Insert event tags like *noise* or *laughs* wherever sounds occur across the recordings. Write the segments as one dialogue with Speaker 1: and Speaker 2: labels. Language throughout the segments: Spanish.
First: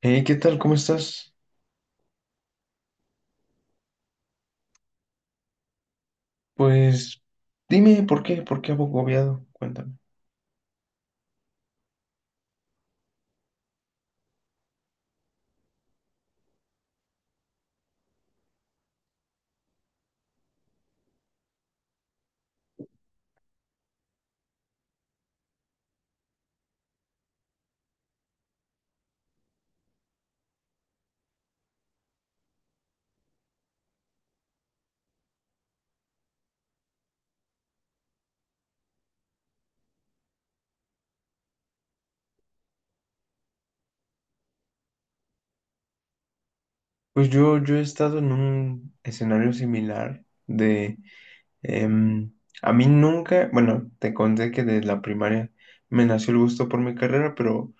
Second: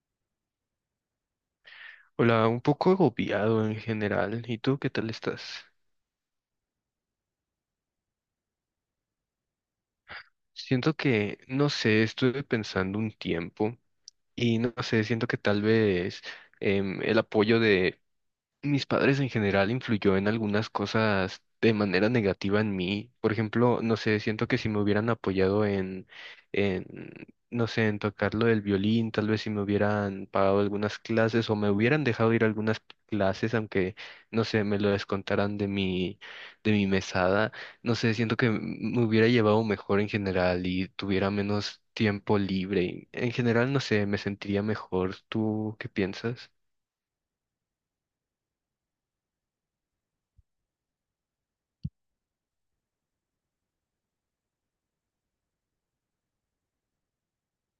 Speaker 1: Hey, ¿qué tal? ¿Cómo estás?
Speaker 2: Hola, un poco agobiado en general. ¿Y tú qué tal estás?
Speaker 1: Pues dime, ¿por qué? ¿Por qué agobiado? Cuéntame.
Speaker 2: Siento que, no sé, estuve pensando un tiempo y no sé, siento que tal vez el apoyo de mis padres en general influyó en algunas cosas de manera negativa en mí. Por ejemplo, no sé, siento que si me hubieran apoyado en, no sé, en tocar lo del violín, tal vez si me hubieran pagado algunas clases o me hubieran dejado ir a algunas clases, aunque, no sé, me lo descontaran de mi mesada, no sé, siento que me hubiera llevado mejor en general y tuviera menos tiempo libre. En general, no sé, me sentiría mejor. ¿Tú qué piensas?
Speaker 1: Pues yo he estado en un escenario similar de... em, a mí nunca, bueno, te conté que desde la primaria me nació el gusto por mi carrera, pero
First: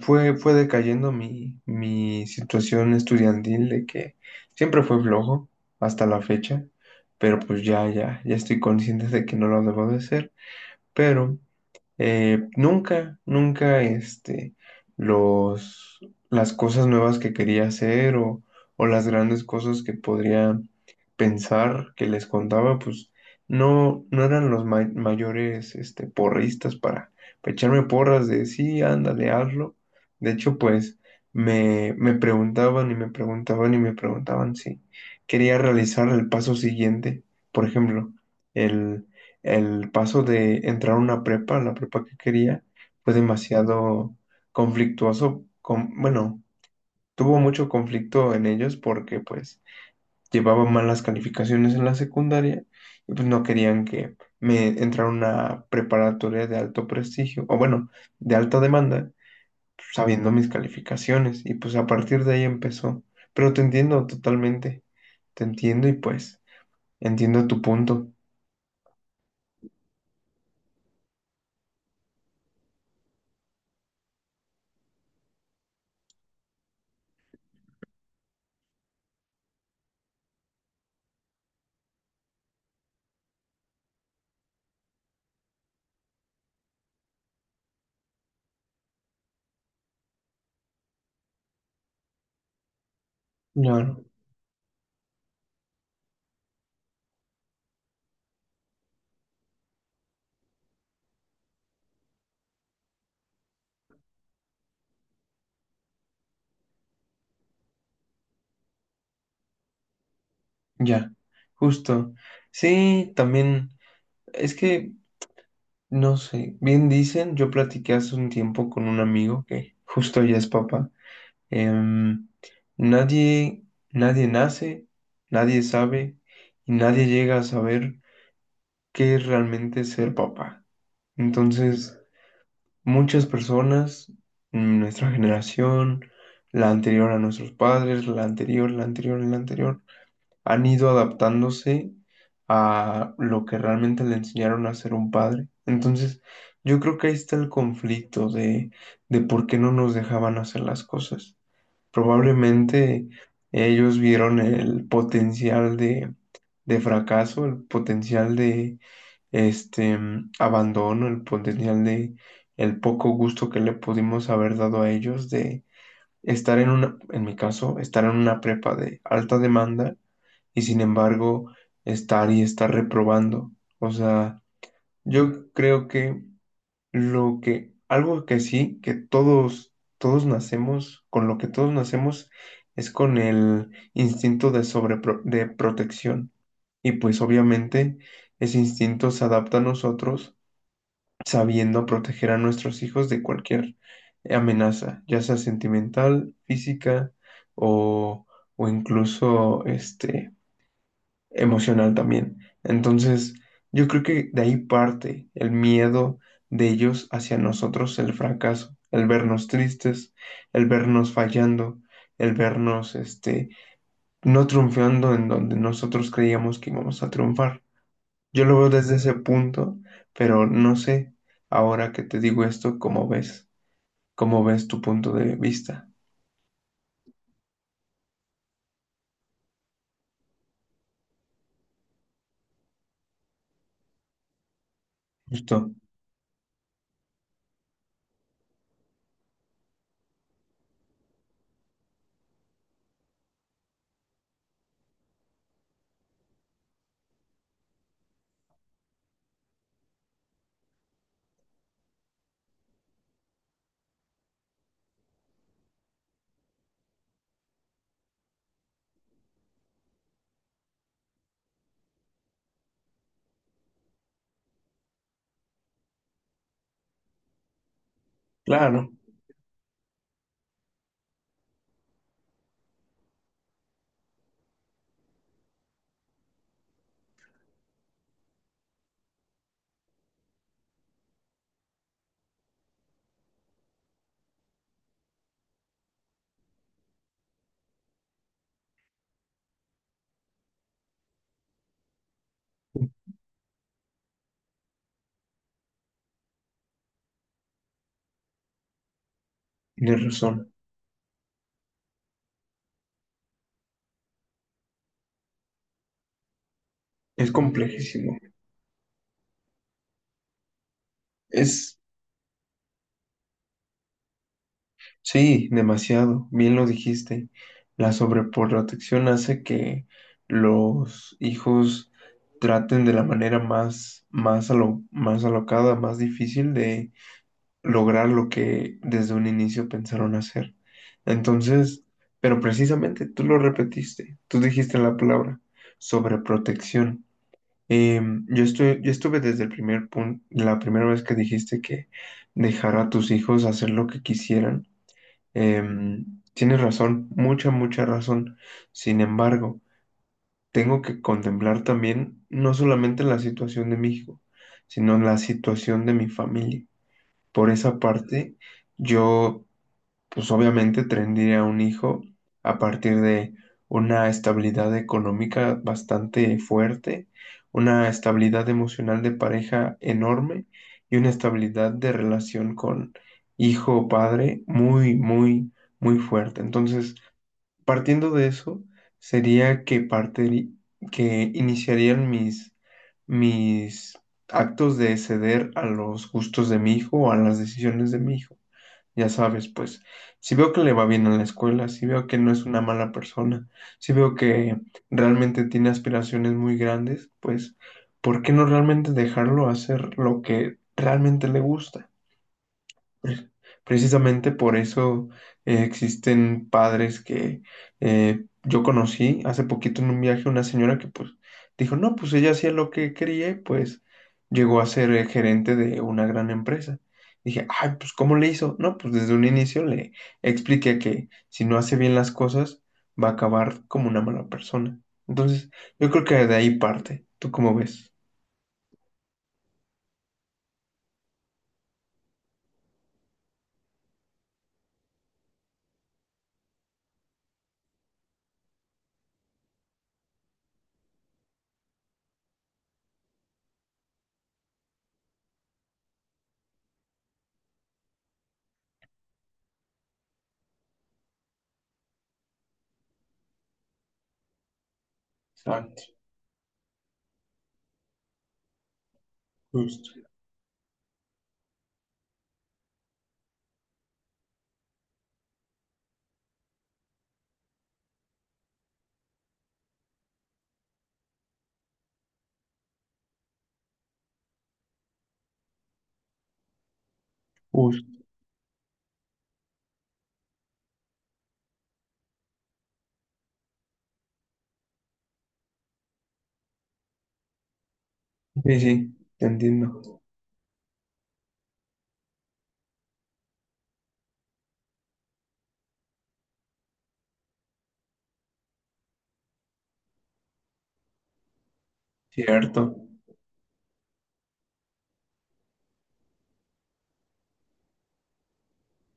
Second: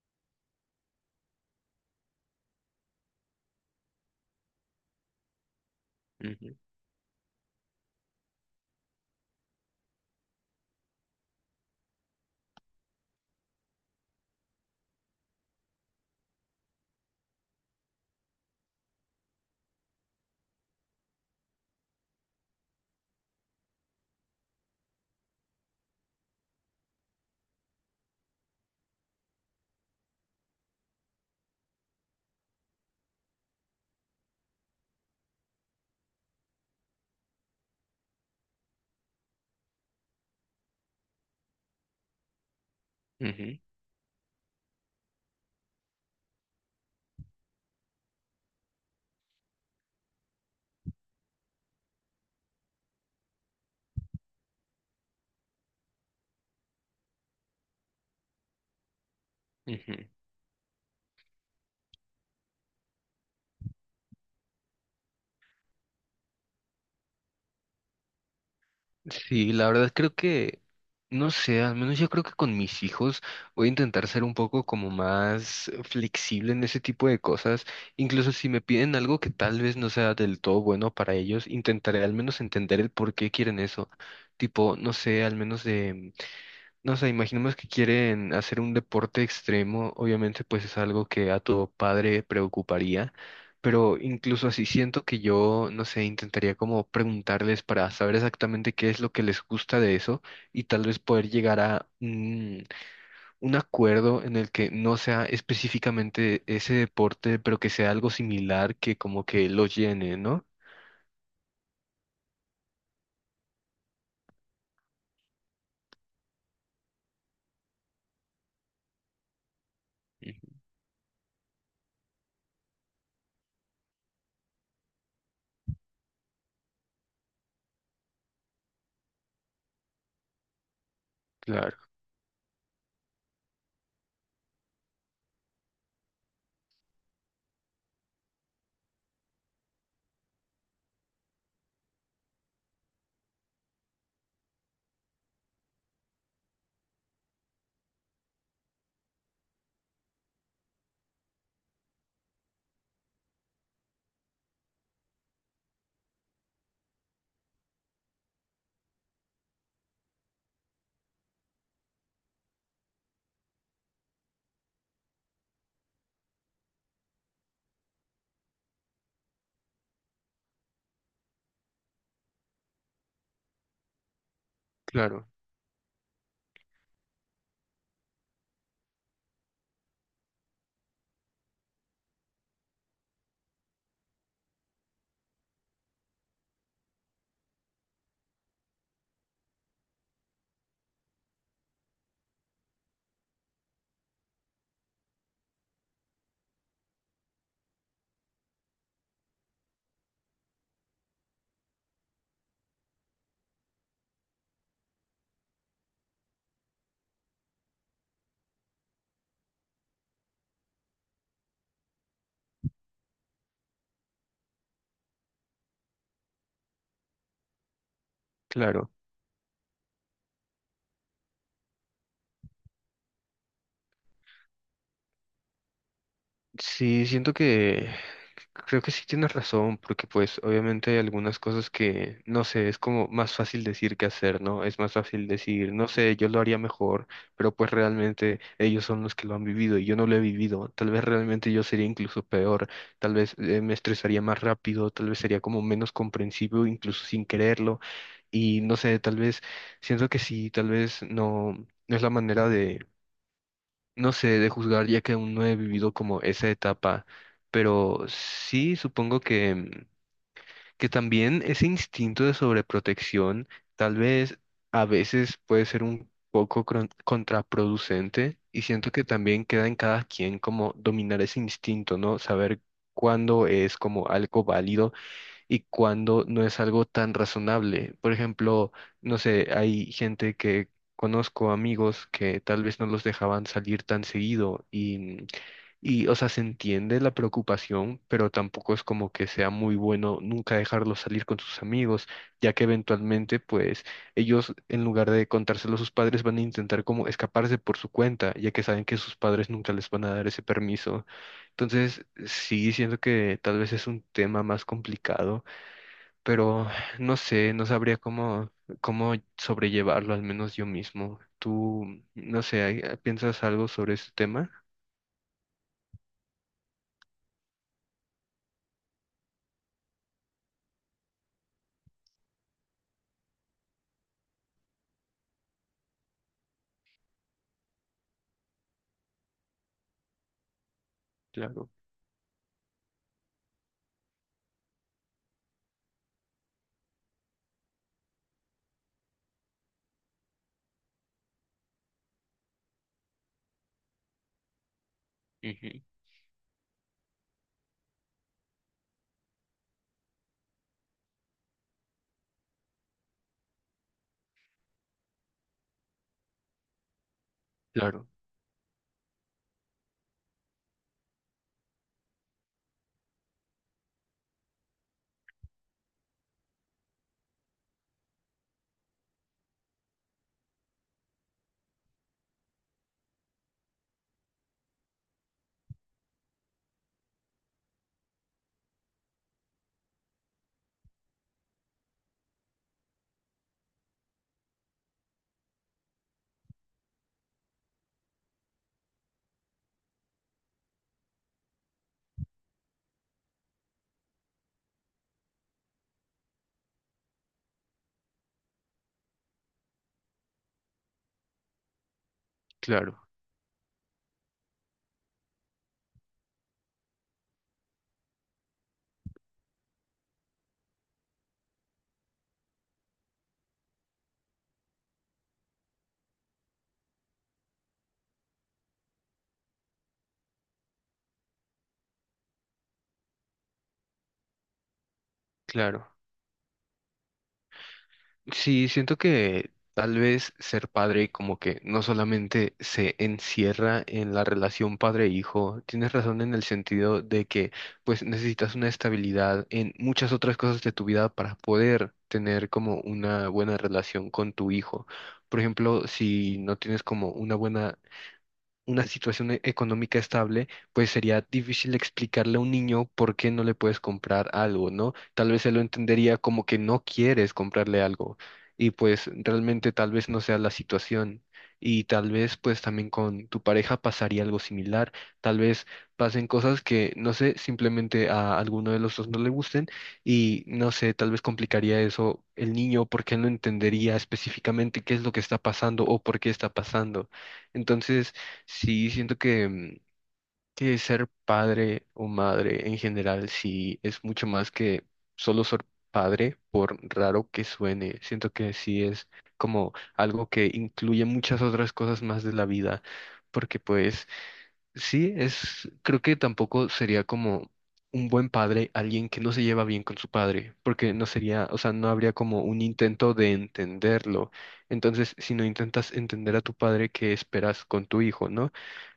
Speaker 1: fue decayendo mi situación estudiantil de que siempre fue flojo hasta la
Speaker 2: Ujú,
Speaker 1: fecha, pero pues ya estoy consciente de que no lo debo de ser, pero... nunca, nunca, este, los, las cosas nuevas que quería hacer o las grandes cosas que podría pensar que les contaba, pues no eran los mayores, porristas para echarme porras de sí, ándale, hazlo. De hecho, pues me preguntaban y me preguntaban y me preguntaban si quería realizar el paso siguiente, por ejemplo, el paso de entrar a una prepa, la prepa que quería, fue
Speaker 2: ujú,
Speaker 1: demasiado conflictuoso. Bueno, tuvo mucho conflicto en ellos porque pues llevaba malas calificaciones en la secundaria y pues no querían que me entrara a una preparatoria de alto prestigio, o bueno, de alta demanda,
Speaker 2: ujú.
Speaker 1: sabiendo mis calificaciones. Y pues a partir de ahí empezó. Pero te entiendo totalmente, te entiendo y pues entiendo tu punto.
Speaker 2: Sí, la verdad creo que, no sé, al menos yo creo que con mis hijos voy a intentar ser un poco como más flexible en ese tipo de cosas. Incluso si me piden algo que tal vez no sea del todo bueno para ellos, intentaré al menos entender el por qué quieren eso. Tipo, no sé, al menos de... No sé, imaginemos que quieren hacer un deporte extremo, obviamente pues es algo que a tu padre preocuparía, pero
Speaker 1: Claro.
Speaker 2: incluso así siento que yo, no sé, intentaría como preguntarles para saber exactamente qué es lo que les gusta de eso y tal vez poder llegar a un acuerdo en el que no sea específicamente ese deporte, pero que sea algo similar que como que lo llene, ¿no?
Speaker 1: Ya, justo. Sí, también, es que, no sé, bien dicen, yo platiqué hace un tiempo con un amigo que justo ya es papá. em, nadie, nadie nace, nadie sabe y nadie llega a saber qué es realmente ser papá.
Speaker 2: Claro,
Speaker 1: Entonces, muchas personas, nuestra generación, la anterior a nuestros padres, la anterior, la anterior, la anterior han ido adaptándose a lo que realmente le enseñaron a ser un padre. Entonces, yo creo que ahí está el conflicto de por qué no nos dejaban hacer las cosas. Probablemente ellos vieron el potencial de fracaso, el potencial de este abandono, el potencial de el poco gusto que le pudimos haber dado a ellos de estar en una, en mi caso, estar en una prepa de alta demanda y sin embargo estar y estar reprobando. O sea,
Speaker 2: claro,
Speaker 1: yo creo que lo que, algo que sí, que todos, todos nacemos, con lo que todos nacemos es con el instinto de de protección. Y pues obviamente ese instinto se adapta a nosotros sabiendo proteger a nuestros hijos de cualquier amenaza, ya sea sentimental, física o, o incluso este, emocional también. Entonces, yo creo que de ahí parte el miedo de ellos hacia nosotros, el fracaso, el vernos tristes, el vernos fallando, el vernos, este, no triunfando en donde nosotros creíamos que íbamos a triunfar. Yo lo veo
Speaker 2: claro.
Speaker 1: desde ese punto, pero no sé, ahora que te digo esto, ¿cómo ves? ¿Cómo ves tu punto de vista?
Speaker 2: Sí, siento que creo que sí tienes razón, porque pues obviamente hay algunas cosas que, no sé, es como más fácil decir que hacer, ¿no? Es más fácil decir,
Speaker 1: Justo.
Speaker 2: no sé, yo lo haría mejor, pero pues realmente ellos son los que lo han vivido y yo no lo he vivido. Tal vez realmente yo sería incluso peor, tal vez me estresaría más rápido, tal vez sería como menos comprensivo, incluso sin quererlo. Y no sé, tal vez siento que sí, tal vez no, no es la manera no sé de juzgar ya que aún no he vivido como esa etapa, pero sí supongo que, que también ese instinto de sobreprotección tal vez a veces puede ser un poco contraproducente y
Speaker 1: Claro,
Speaker 2: siento que también queda en cada quien como dominar ese instinto, ¿no? Saber cuándo es como algo válido y cuando no es algo tan razonable. Por ejemplo, no sé, hay gente que conozco, amigos, que tal vez no los dejaban salir tan seguido y, o sea, se entiende la preocupación, pero tampoco es como que sea muy bueno nunca dejarlos salir con sus amigos, ya que eventualmente, pues, ellos, en lugar de contárselo a sus padres, van a intentar como escaparse por su cuenta, ya que saben que sus padres nunca les
Speaker 1: tienes
Speaker 2: van a dar ese
Speaker 1: razón.
Speaker 2: permiso. Entonces, sí, siento que tal vez es un tema más complicado, pero no
Speaker 1: Es
Speaker 2: sé, no sabría
Speaker 1: complejísimo.
Speaker 2: cómo, cómo sobrellevarlo, al menos yo mismo.
Speaker 1: Es
Speaker 2: ¿Tú, no sé, piensas algo sobre este tema?
Speaker 1: sí, demasiado, bien lo dijiste. La sobreprotección hace que los hijos traten de la manera más, más, más alocada, más difícil de lograr lo que desde un inicio pensaron hacer.
Speaker 2: Claro,
Speaker 1: Entonces, pero precisamente tú lo repetiste, tú dijiste la palabra sobreprotección. Em, yo estuve desde el primer punto, la primera vez que dijiste que dejar a tus hijos hacer lo que quisieran.
Speaker 2: ujú,
Speaker 1: Em, tienes razón, mucha razón. Sin embargo, tengo que contemplar también no solamente la situación de mi hijo, sino la situación de mi familia. Por esa
Speaker 2: claro,
Speaker 1: parte, yo pues obviamente tendría un hijo a partir de una estabilidad económica bastante fuerte, una estabilidad emocional de pareja enorme y una estabilidad de relación con hijo o padre muy, muy, muy fuerte. Entonces, partiendo de eso, sería que que iniciarían mis actos de ceder a los gustos de mi hijo o a las decisiones de mi hijo. Ya sabes, pues, si veo que le va bien en la escuela, si veo que no es una mala persona, si veo que realmente tiene aspiraciones muy grandes, pues, ¿por qué no realmente dejarlo hacer lo que realmente le gusta?
Speaker 2: claro,
Speaker 1: Pre- Precisamente por eso existen padres que yo conocí hace poquito en un viaje una señora que pues dijo, no, pues ella hacía lo que quería y pues llegó a ser gerente de una gran empresa. Dije, ay, pues ¿cómo le hizo? No, pues desde un inicio le expliqué que si no hace bien las cosas va a acabar como una mala persona. Entonces,
Speaker 2: claro.
Speaker 1: yo creo que de ahí parte. ¿Tú cómo ves?
Speaker 2: Sí, siento que tal vez ser padre como que no solamente se encierra en la relación padre-hijo, tienes razón en el sentido de que pues necesitas una estabilidad en muchas otras cosas de tu vida para poder tener como una buena relación con tu hijo. Por ejemplo, si no tienes como una buena una situación económica estable, pues sería difícil explicarle a un niño por qué no le puedes comprar algo, ¿no? Tal vez él lo
Speaker 1: Exacto,
Speaker 2: entendería como que no quieres comprarle algo y pues realmente
Speaker 1: justo.
Speaker 2: tal vez no sea la situación. Y tal vez pues también con tu pareja pasaría algo similar, tal vez pasen cosas que no sé, simplemente a alguno de los dos no le gusten y no sé, tal vez complicaría eso el niño porque él no entendería específicamente qué es lo que está pasando o por qué está pasando.
Speaker 1: Justo.
Speaker 2: Entonces, sí, siento que, que ser padre o madre en general sí es mucho más que solo ser padre, por raro que suene. Siento que
Speaker 1: Sí,
Speaker 2: sí
Speaker 1: sí,
Speaker 2: es
Speaker 1: te
Speaker 2: como
Speaker 1: entiendo.
Speaker 2: algo que incluye muchas otras cosas más de la vida, porque pues sí, es, creo que tampoco sería como un buen padre alguien que no se lleva bien con su padre, porque no sería, o sea, no habría como un
Speaker 1: Cierto.
Speaker 2: intento de entenderlo. Entonces, si no intentas entender a tu padre, ¿qué esperas con tu hijo, no?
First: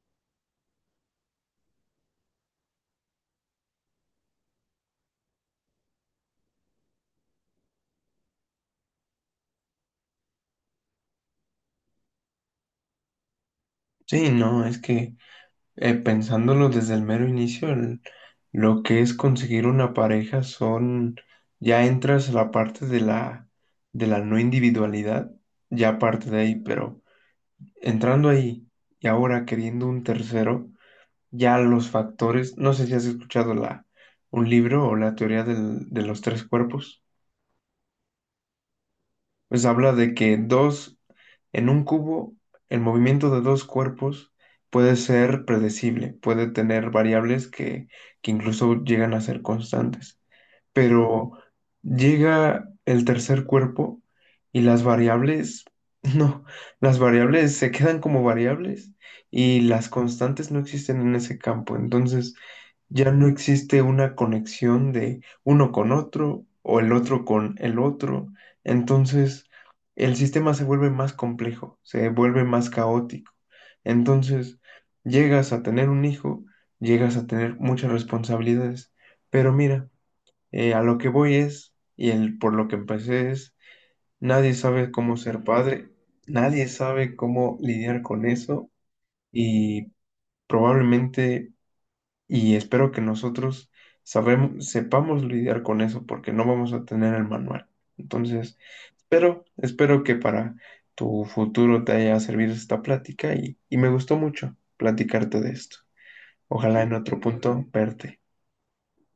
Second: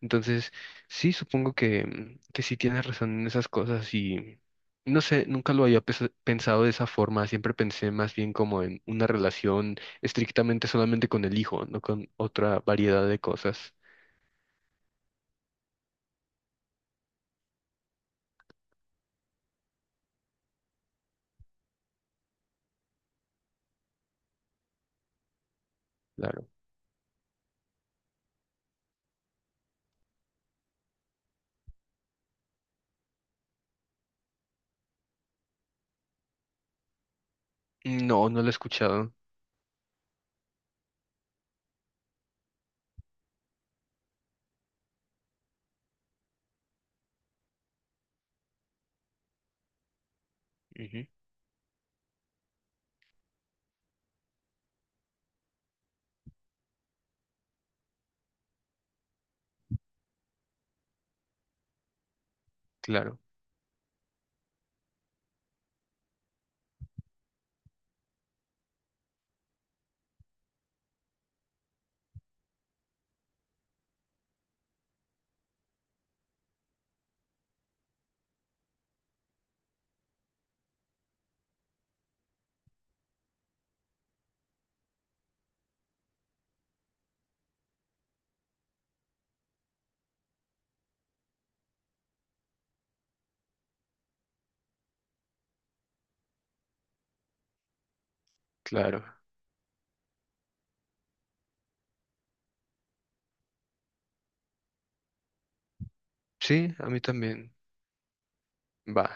Speaker 2: Entonces, sí, supongo que, que sí tienes razón en esas cosas y no sé, nunca lo había pensado de esa forma, siempre pensé más bien como en una relación estrictamente solamente con el hijo, no con otra variedad de cosas.
Speaker 1: Sí, no, es que pensándolo desde el mero inicio, lo que es conseguir una pareja son, ya entras a la parte de la no individualidad, ya parte de
Speaker 2: Claro.
Speaker 1: ahí, pero entrando ahí y ahora queriendo un tercero, ya los factores, no sé si has escuchado la, un libro o la teoría de los tres cuerpos.
Speaker 2: No, no lo he escuchado.
Speaker 1: Pues habla de que dos, en un cubo, el movimiento de dos cuerpos puede ser predecible, puede tener variables que incluso llegan a ser constantes,
Speaker 2: Ujú,
Speaker 1: pero llega el tercer cuerpo y las variables, *laughs* no, las variables se quedan como variables y las constantes no existen en ese campo, entonces ya
Speaker 2: claro,
Speaker 1: no existe una conexión de uno con otro o el otro con el otro, entonces el sistema se vuelve más complejo, se vuelve más caótico, entonces llegas a tener un hijo, llegas a tener muchas responsabilidades, pero mira, a lo que voy es, y el, por lo que empecé es, nadie sabe cómo ser padre, nadie sabe cómo lidiar con eso y probablemente, y espero que nosotros sepamos lidiar con eso porque no vamos a tener el manual. Entonces,
Speaker 2: claro.
Speaker 1: espero que para tu futuro te haya servido esta plática y me gustó mucho platicarte de esto.
Speaker 2: Sí,
Speaker 1: Ojalá
Speaker 2: a
Speaker 1: en
Speaker 2: mí
Speaker 1: otro
Speaker 2: también.
Speaker 1: punto verte.
Speaker 2: Va.